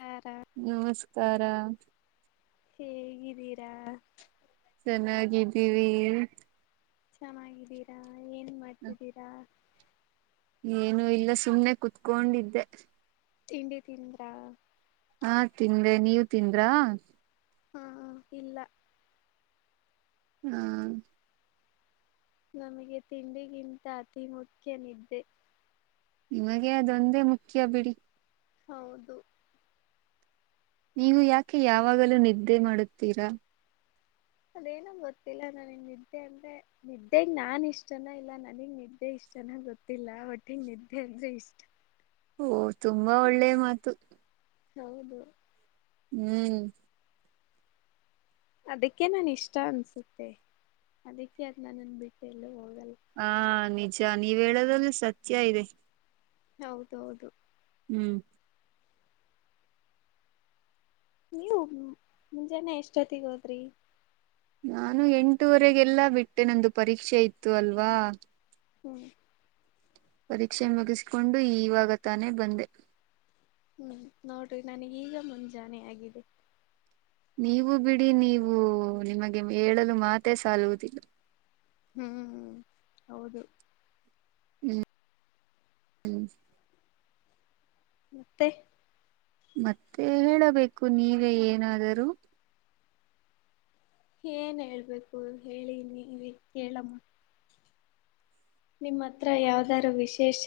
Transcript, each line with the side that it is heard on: left: ಹ್ಮ
right: ನಮಸ್ಕಾರಕಾರ
left: ಹೇಗಿದ್ದೀರಾ
right: ಚೆನ್ನಾಗಿದ್ದೀವಿ
left: ಚೆನ್ನಾಗಿದ್ದೀರಾ ಏನ್ ಮಾಡ್ತಿದ್ದೀರಾ
right: ಏನು ಇಲ್ಲ ಸುಮ್ನೆ ಕುೂತ್ಕೊಂಡಿದ್ದೆ
left: ತಿಂಡಿ ತಿಿಂದ್ರಾ
right: ಹಾ ತಿಂದ್ರೆ ನೀವ ತಿಂದ್ರಾ
left: ಹಾ ಹ್ಮ ಇಲ್ಲ
right: ಹಾ
left: ನಮಗೆ ತಿಂಡಿಗಿಂತ ಅತಿ ಮುಖ್ಯನಿದ್ದೆ
right: ನಿಮಗೆ ಅದೊಂದೇ ಮುಖ್ಯ ಬಿಡಿ
left: ಹೌದು
right: ನೀವು ಯಾಕೆ ಯಾವಾಗಲೂ ನಿದ್ದೆ ಮಾಡುತ್ತೀರಾ
left: ಅದೇನ ಗೊತ್ತಿಲ್ಲ ನನಗ್ ನಿದ್ದೆ ಅಂದ್ರೆ ನಿದ್ದೆಗ್ ನಾನ್ ಇಷ್ಟನ ಇಲ್ಲ ನನಗ್ ನಿದ್ದೆ ಇಷ್ಟ ಚೆನ್ನಾಗ್ ಗೊತ್ತಿಲ್ಲ ಒಟ್ಟಿಗೆ ನಿದ್ದೆ ಅಂದೆ ಇಷ್ಟ
right: ಓ ತುಂಬಾ ಒಳ್ಳೆ ಮಾತು
left: ಹೌದು
right: ಹ್ಮ್
left: ಅದಕ್ಕೆ ನಾನ ಇಷ್ಟ ಅನ್ಸುತ್ತೆ ಅದಕ್ಕೆ ಅದ್ನ್ನ ನನ್ ಬಿಟ್ಟ ಎಲ್ಲ ಹೋಗ
right: ಹಾ ನಿಜ ನೀವ ಹೇಳೋದ್ರಲ್ಲಿ ಸತ್ಯ ಇದೆ
left: ಹೌದೌದು
right: ಹ್ಮ್
left: ನೀವು ಮುಂಜಾನೆ ಎಷ್ಟೊತ್ತಗೋದ್ರಿ
right: ನಾನು ಎಂಟುವರೆಗೆಲ್ಲಾ ಬಿಟ್ಟೆ ನಂದು ಪರೀಕ್ಷೆ ಇತ್ತು ಅಲ್ವಾ
left: ಹ್ಮ್
right: ಪರೀಕ್ಷೆ ಮುಗಿಸಿಕೊಂಡು ಇವಾಗ ತಾನೇ ಬಂದೆ
left: ಹ್ಮ್ ನೋಡ್ರಿ ನನಗ್ ಈಗ ಮುಂಜಾನೆ ಆಗಿದೆ
right: ನೀವು ಬಿಡಿ ನೀವು ನಿಮಗೆ ಹೇಳಲು ಮಾತೆೇ ಸಾಲುವುದಿಲ್ಲ
left: ಹ್ಮ್ ಹ್ಮ್ ಹೌದು
right: ಹ್ಮ್ ಹ್ಮ್
left: ಮತ್ತೆ
right: ಮತ್ತೆ ಹೇಳಬೇಕು ನೀವೇ ಏನಾದರೂ
left: ಏನ್ ಹೇಳ್ಬೇಕು ಹೇಳನಿ ಕೇಳಮ್ಮ ನಿಮ್ಮ ಹತ್ರ ಯಾವ್ದಾರೂ ವಿಶೇಷ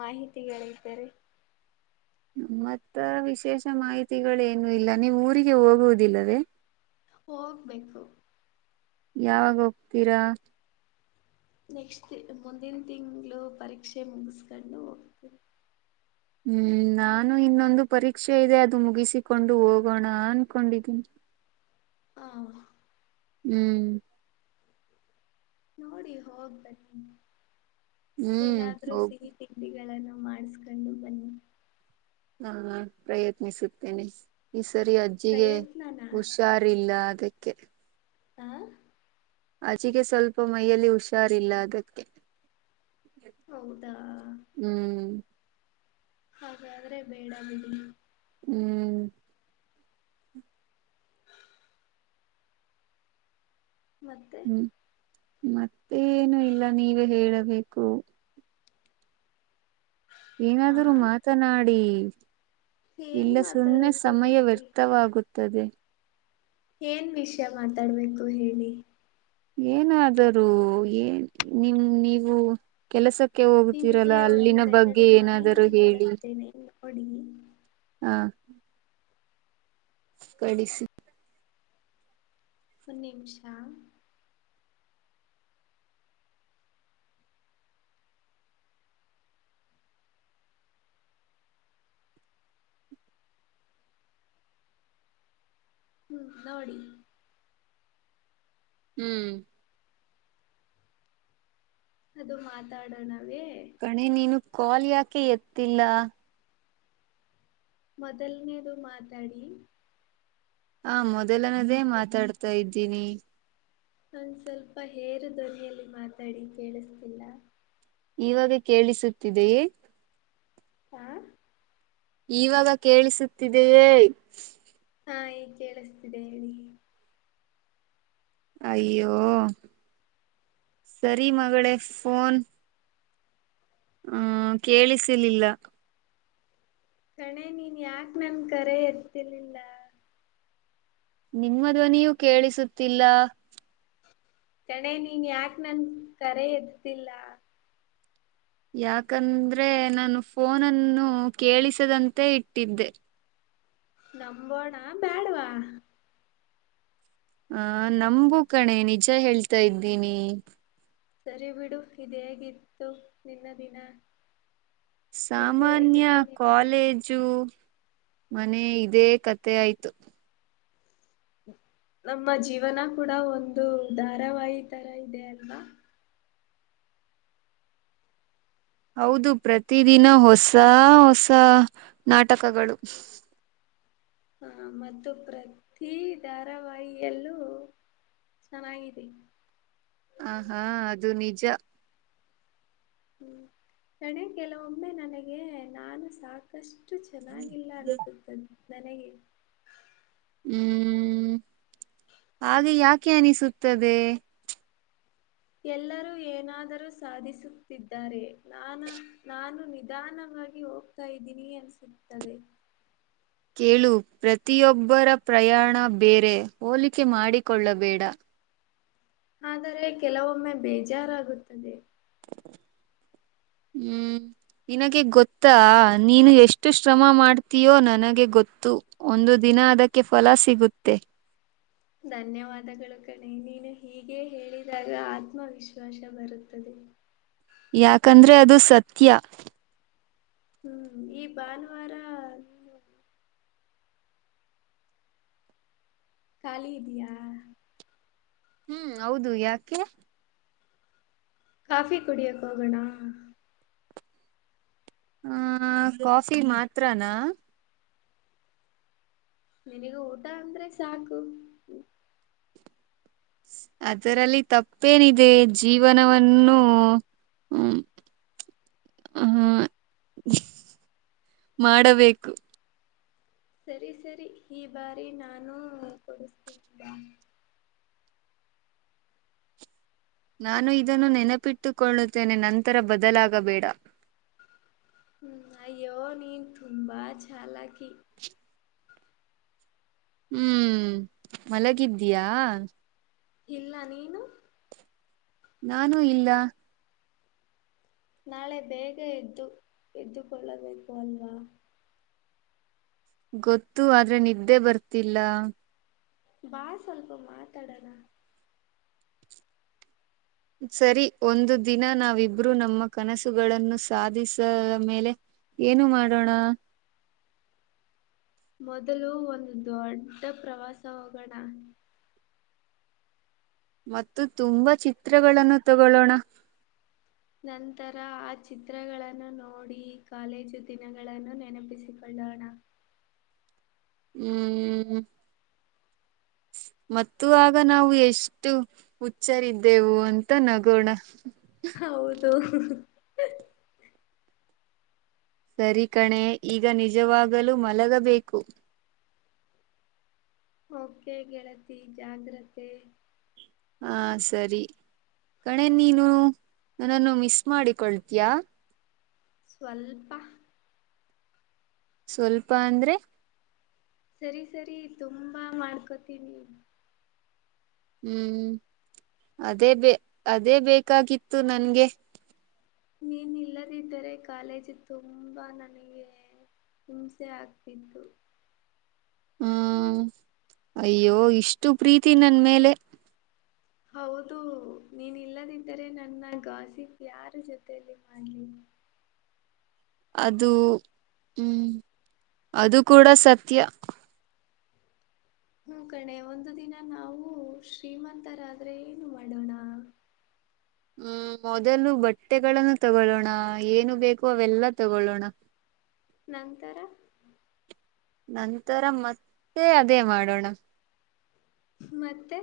left: ಮಾಹಿತಿಗಳ್ದಾರೆ
right: ಮ್ಮತ್ತ ವಿಶೇಷ ಮಾಹಿತಿಗಳೇನು ಇಲ್ಲ ನೀವು್ ಊರಿಗೆ ಹೋಗುವುದಿಲ್ಲವೇ
left: ಹೋಗ್ಬೇಕು
right: ಯಾವಾಗ ಹೋಗ್ತೀರಾ
left: ನೆಕ್ಸ್ಟ್ ಮುಂದಿನ ತಿಂ್ಗಳು ಪರೀಕ್ಷೆ ಮುಗಸ್ಕೊಂಡು ಹೋಗ್ತ
right: ಹ್ಮ್ ನಾನು ಇನ್ನೊಂದು ಪರೀಕ್ಷೆ ಇದೆ ಅದು ಮುಗಿಸಿಕೊಂಡು ಹೋಗೋಣ ಅನ್ಕೊಂಡಿದ್ದೀನಿ
left: ಹಾ
right: ಹ್ಮ್
left: ನೋಡಿ ಹೋಗ್ ಬನ್ನಿ
right: ಹ್ಮ್
left: ಏನಾದ್ರು
right: ಹೋಗ್
left: ಸಿಹಿ ತಿಂಡಿಗಳನ್ನು ಮಾಡಿಸಕೊಂಡು ಬನ್ನಿ
right: ಹಾ ಪ್ರಯತ್ನಿಸುತ್ತೇನೆ ಸರಿ ಅಜ್ಜಿಗೆ
left: ಪ್ರಯತ್ನನಾ
right: ಹುಷಾರಿಲ್ಲ ಅದಕ್ಕೆ
left: ಆ
right: ಆಚೆಗೆ ಸ್ವಲ್ಪ ಮೈಯಲ್ಲಿ ಹುಷಾರಿಲ್ಲ ಅದಕ್ಕೆ
left: ಹೌದಾ
right: ಹ್ಮ್
left: ಹಾಗಾದ್ರೆ ಬೇಡ ಬಿಡಿ.
right: ಹ್ಮ್
left: ಮತ್ತೆ
right: ಹ್ಮ್- ಮತ್ತೇನು ಇಲ್ಲ ನೀವೇ ಹೇಳಬೇಕು. ಏನಾದ್ರೂ
left: ಹಾ
right: ಮಾತನಾಡಿ
left: ಏನ್
right: ಇಲ್ಲ ಸುಮ್ಮನೆ
left: ಮಾತಾಡೋದು
right: ಸಮಯ
left: ಹೇಳಿ
right: ವ್ಯರ್ಥವಾಗುತ್ತದೆ
left: ಏನ್ ವಿಷಯ ಮಾತಾಡ್ಬೇಕು ಹೇಳಿ
right: ಏನಾದರೂ ಏ ನಿಮ್ ನೀವು ಕೆಲಸಕ್ಕೆ ಅಕ್ಕೆ
left: ನಿಮಗೆ
right: ಹೋಗ್ತಿೀರಲ್ಲ ಅಲ್ಲಿನ
left: ಒಂದೆರಡು
right: ಬಗ್ಗೆ ಏನಾದರೂ ಹೇಳಿ
left: ಅಡಿ
right: ಹಾ ಕಳಿಸಿ
left: ಒನ ನಿಮಿಷ ಹ್ಮ್ -ನೋಡಿ
right: ಹ್ಮ್
left: ಅದು ಮಾತಾಡೋಣವೇ.
right: ಕಣೆ ನೀನು ಕಾಲ್ ಯಾಕೆ ಎತ್ತಿಲ್ಲ.
left: ಮೊದಲನೇದು ಮಾತಾಡಿ.
right: ಹಾ- ಮೊದಲನದೇ ಮಾತಾಡ್ತಾ ಇದ್ದೀನಿ.
left: ಒಂದ ಸ್ವಲ್ಪ ಹೇರು ಧ್ವನಿಯಲ್ಲಿ ಮಾತಾಡಿ ಕೇಳಿಸ್ತಿಲ್ಲ.
right: ಇವಾಗ ಕೇಳಿಸುತ್ತಿದೆಯೇ.
left: ಹ
right: ಈವಾಗ ಕೇಳಿಸುತ್ತಿದೆಯೇ.
left: ಹಾ- ಈ- ಕೇಳಿಸ್ತಿದೆ ಹೇಳಿ.
right: ಅಯ್ಯೋ ಸರಿ ಮಗಳೇ ಫೋನ್. ಹ್ಮ -ಕೇಳಿಸಲಿಲ್ಲ.
left: ಕಣೆ ನೀನ್ ಯಾಕ ನನ್ ಕರೆ ಎರ್ತಿಲಿಲ್ಲ.
right: ನಿಮ್ಮ ಧ್ವನಿಯೂ ಕೇಳಿಸುತ್ತಿಲ್ಲ.
left: ಕಣೆ ನೀನ್ ಯಾಕ ನನ್ ಕರೆ ಎದ್ದಿಲ್ಲ.
right: ಯಾಕಂದ್ರೆ ನಾನು ಫೋನನ್ನು ಕೇಳಿಸದಂತೆ ಇಟ್ಟಿದ್ದೆ.
left: ನಂಬೋಣ ಬ್ಯಾಡವಾ.
right: ಹ- ನಂಬು ಕಣೆ ನಿಜ ಹೇಳ್ತಾ ಇದ್ದೀನಿ.
left: ಸರಿ ಬಿಡು ಇದ ಹೇಗಿತ್ತು ನಿನ್ನ ದಿನ. ಇಂದು
right: ಸಾಮಾನ್ಯ
left: ಹೇಗಿತ್ತು ನಿನ್ನ ದಿನ
right: ಕಾಲೇಜು. ಮನೆ ಇದೇ ಕತೆ ಆಯ್ತು.
left: ಹ್ಮ ನಮ್ಮ ಜೀವನ ಕೂಡ ಒಂದು ಧಾರಾವಾಹಿ ತರ ಇದೆ ಅಲ್ವಾ.
right: ಹೌದು ಪ್ರತಿದಿನ ಹೊಸ ಹೊಸ ನಾಟಕಗಳು.
left: ಹಾ -ಮತ್ತು ಪ್ರತಿ ಧಾರಾವಾಹಿಯಲ್ಲೂ. ಚೆನ್ನಾಗಿರಿ
right: ಆ -ಹಾ -ಅದು ನಿಜ.
left: ಹ್ಮ್- ರಣೆ ಕೆಲವೊಮ್ಮೆ ನನಗೆ ನಾನು ಸಾಕಷ್ಟು ಅಷ್ಟು ಚೆನ್ನಾಗಿಲ್ಲ ಅನಸುತ್ತದ ನನಗೆ
right: ಹ್ಮ್- ಹಾಗೆ ಯಾಕೆ ಅನಿಸುತ್ತದೆ.
left: ಎಲ್ಲರೂ ಏನಾದರೂ ಸಾಧಿಸುತ್ತಿದ್ದಾರೆ ನಾನ ನಾನು ನಿಧಾನ. ಹೋಗ್ತಾ ಇದ್ದೀನಿ ಅನ್ನಿಸುತ್ತದೆ.
right: ಕೇಳು ಪ್ರತಿಯೊಬ್ಬರ ಪ್ರಯಾಣ ಬೇರೆ ಹೋಲಿಕೆ ಮಾಡಿಕೊಳ್ಳಬೇಡ.
left: ಆದರೆ ಕೆಲವೊಮ್ಮೆ ಬೇಜಾರಾಗುಋತ್ತದೆ.
right: ಹ್ಮ್ ನಿನಗೆ ಗೊತ್ತಾ ನೀನು ಎಷ್ಟು ಶ್ರಮ ಮಾಡ್ತೀಯೋ ನನಗೆ ಗೊತ್ತು ಒಂದು ದಿನ. ದಿನ ಅದಕ್ಕೆ ಫಲ ಸಿಗುತ್ತೆ
left: ಧನ್ಯವಾದಗಳು ಕಣೆ ನೀನು ಹೀಗೆ ಹೇಳಿದಾಗ ಆತ್ಮವಿಶ್ವಾಸ ಬರುತ್ತದೆ
right: ಯಾಕಂದ್ರೆ ಅದು ಸತ್ಯ.
left: ಹ್ಮ್- ಈ -ಭಾನುವಾರ ಖಾಲಿ ಇದ್ದಿಯಾ.
right: ಹ್ಮ್ -ಹೌದು ಯಾಕೆ.
left: ಕಫಿ ಕುಡಿಯಕ್ಕೆ ಹೋಗಣಾ
right: ಹ -ಕಾಫಿ ಮಾತ್ರನಾ.
left: ನಿನಗ ಊಟ ಅಂದ್ರೆ ಸಾಕು
right: ಅದರಲ್ಲಿ ತಪ್ಪೇನಿದೆ ಜೀವನವನ್ನು. ಹ್ಮ್ ಹ ಮಾಡಬೇಕು
left: ಸರಿ ಸರಿ ಈ ಬಾರಿ ನಾನು ಕೊಡಿಸ್ತ
right: ನಾನು ಇದನ್ನು ನೆನಪಿಟ್ಟುಕೊಳ್ಳುತ್ತೇನೆ ನಂತರ ಬದಲಾಗಬೇಡ
left: ಹ್ಮ್ ಅಯ್ಯೋ ನೀನ್ ತುಂಬಾ ಚಾಲಾಕಿ
right: ಹ್ಮ್ ಮಲಗಿದ್ದಯಾ
left: ಇಲ್ಲ ನೀನು
right: ನಾನೂ ಇಲ್ಲ
left: ನಾಳೆ ಬೇಗ ಎದ್ದು ಎದ್ದುಕೊಳ್ಳಬೇಕು ಅಲ್ವಾ
right: ಗೊತ್ತು ಆದ್ರೆ ನಿದ್ದೆ ಬರ್ತಿಲ್ಲ
left: ಬಾ ಸ್ವಲ್ಪ ಮಾತಾಡಾರ
right: ಸರಿ ಒಂದು ದಿನ ನಾವಿಬ್ರುೂ ನಮ್ಮ ಕನಸುಗಳನ್ನು ಸಾಧಿಸ ಮೇಲೆ ಏನು ಮಾಡೋಣ
left: ಮೊದಲು ಒಂದು ದೊಡ್ಡ ಪ್ರವಾಸ ಹೋಗೋಣ
right: ಮತ್ತು ತುಂಬಾ ಚಿತ್ರಗಳನ್ನು ತಗೊೊಳ್ಳೋಣ
left: ನಂತರ ಆ ಚಿತ್ರಗಳನ್ನು ನೋಡಿ ಕಾಲೇಜು ದಿನಗಳನ್ನು ನೆನಪಿಸಿಕೊಳ್ಳ ಲ್ಲಣ
right: ಹ್ಮ್ ಮ ಆಗ ನಾವು ಎಷ್ಟು ಹುಚ್ಚಾರಿದ್ದೆವು ಅಂತ ನಗೋಣ
left: ಹೌದು
right: ಸರಿ ಕಣೆ ಈಗ ನಿಜವಾಗಲೂ ಮಲಗಬೇಕು
left: ಕೆ ಗೆಳತಿ ಜಾಗ್ರತೆ
right: ಹಾ ಸರಿ ಕಣೆನ್ ನೀನು ನನ್ನನ್ನು ಮಿಸ್ ಮಾಡಿಕೊಳ್ತೀಯ
left: ಸ್ವಲ್ಪ
right: ಸ್ವಲ್ಪ ಅಂದ್ರೆ
left: ಸರಿ ಸರಿ ತುಂಬಾ ಮಾಡ್ಕೊತೀನಿ
right: ಹ್ಮ್ ಅದೇ ಬ ಅದೇ ಬೇಕಾಗಿತ್ತು ನನ್ಗೆ
left: ನೀಏನ ಇಲ್ಲದಿದ್ದರೆ ಕಾಲೇಜ್ ತುಂಬಾ ನನಗೆ ಹಿಂಸೆ ಆಗ್ತಿತ್ತು
right: ಹ್ಮ ಅಯ್ಯೋ ಇಷ್ಟು ಪ್ರೀತಿ ನನ್ ಮೇಲೆ
left: ಹೌದು ನೀನ್ ಇಲ್ಲದಿದ್ದರೆ ನನ್ನ ಗಾಸಿಪ್ ಯಾರ ಜೊತೆಯಲ್ಲಿ ಮಾಡ್ಲಿ
right: ಹಮ್ ಅದು ಹ್ಮ್ ಅದು ಕೂಡ ಸತ್ಯ
left: ಹ್ಮ ಕಣೆ ಒಂದು ದಿನ ನಾವು ಶ್ರೀಮಂತರಾದ್ರೆ ಏನು ಮಾಡೋಣ
right: ಹ ಹ್ಮ್ ಮೊದಲು ಬಟ್ಟೆಗಳನ್ನು ತಗೊೊಳ್ಳೋಣ ಏನು ಬೇಕು ಅವೆಲ್ಲಾ ತಗೊೊಳ್ಳೋಣ ಹ
left: ನಂತರ.
right: ನಂತರ ಮತ್ತೆ ಅದೇ ಮಾಡೋಣ.
left: ಮತ್ತೆ.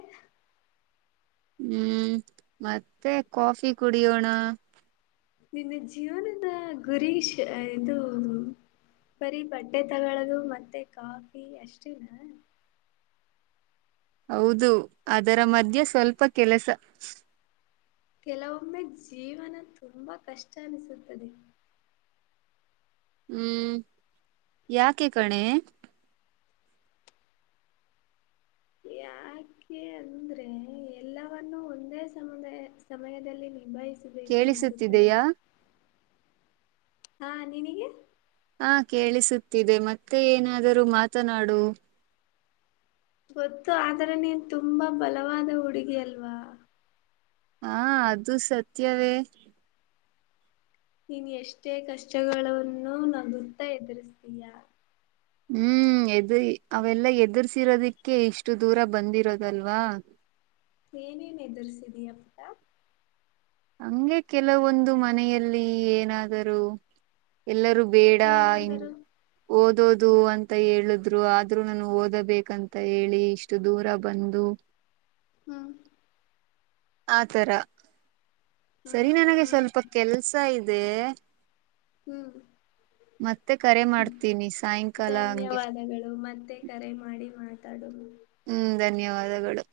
right: ಹ್ಮ್ ಮತ್ತೆ ಕಾಫಿ ಕುಡಿಯೋಣ.
left: ನಿನ್ನ ಜೀವನದ ಗುರೀಶ ಇದು ಬರೀ ಬಡ್ಟ್ಟೆ ತಗೊಳ್ಳದು ಮತ್ತೆ ಕಾಫಿ ಅಷ್ಟೇನಾ
right: ಹೌದು ಅದರ ಮಧ್ಯೆ ಸ್ವಲ್ಪ ಕೆಲಸ
left: ಕೆಲವೊಮ್ಮೆ ಜೀವನ ತುಂಬಾ ಕಷ್ಟ ಅನಿಸುತ್ತದೆ
right: ಹ್ಮ್ ಯಾಕೆ ಕಣೆ ಹ
left: ಆಕೆ ಅಂದ್ರೆ ಎಲ್ಲವವನ್ನು ಒಂದೇ ಸಮುದಾಯ ಸಮಯದಲ್ಲಿ ನಿ ನಿ ಬಯಸಬೇಕು ಅನ್ನಿಸುತ್ತದೆ
right: ಕೇಳಿಸುತ್ತಿದೆಯಾ
left: ಹಾ ನಿನಗೆ
right: ಹಾ ಕೇಳಿಸುತ್ತಿದೆ ಮತ್ತೆ ಏನಾದರೂ ಮಾತನಾಡು
left: ಗೊತ್ತು ಆದ್ರೆ ನೀನ್ ತುಂಬಾ ಬಲವಾದ ಹುಡುಗಿ ಅಲ್ವಾ
right: ಹಾ ಅದು ಸತ್ಯವೇ.
left: ನೀನ್ ಎಷ್ಟೇ ಕಷ್ಟಗಳನ್ನ ನಗುತ್ತಾ ಎದುರಿಸತೀಯಾ.
right: ಹ್ಮ್ ಎದುರಿ ಅವೆಲ್ಲ ಎದುರ್ಸಿರೋದಿಕ್ಕೆ ಇಷ್ಟು ದೂರ ಬಂದಿರೋದಲ್ವಾ.
left: ಎನ್ ಏನು ಎದರ್ರಿಸಿದಿಯಾ ಅಕ್ಕ.
right: ಹಂಗೆ ಕೆಲವೊಂದು ಮನೆಯಲ್ಲಿ ಏನಾದರೂ ಎಲ್ಲರೂ, ಬೇಡ ಹ
left: ಏನಾದರೂ
right: ಓದ ಓದೋದು ಅಂತ ಹೇಳುದ್ರು ಆದ್ರೂ ನಾನು ಓದಬೇಕಂತ ಹೇಳಿ ಇಷ್ಟು ದೂರ ಬಂದು,
left: ಹ್ಮ್.
right: ಆತರ
left: ಹ್ಮ್
right: ಸರಿ ನನಗೆ ಸ್ವಲ್ಪ ಕೆಲ್ಸ ಇದೆ.
left: ಹ್ಮ್.
right: ಮತ್ತೆ ಕರೆ ಮಾಡ್ತೀನಿ ಸಾಯಂಕಾಲ ಹಂಗೆ
left: ಧನ್ಯವಾದಗಳು ಮತ್ತೆ ಕರೆ ಮಾಡಿ. ಮಾತ ತಡೋಣ.
right: ಹ್ಮ್ ಧನ್ಯವಾದಗಳು.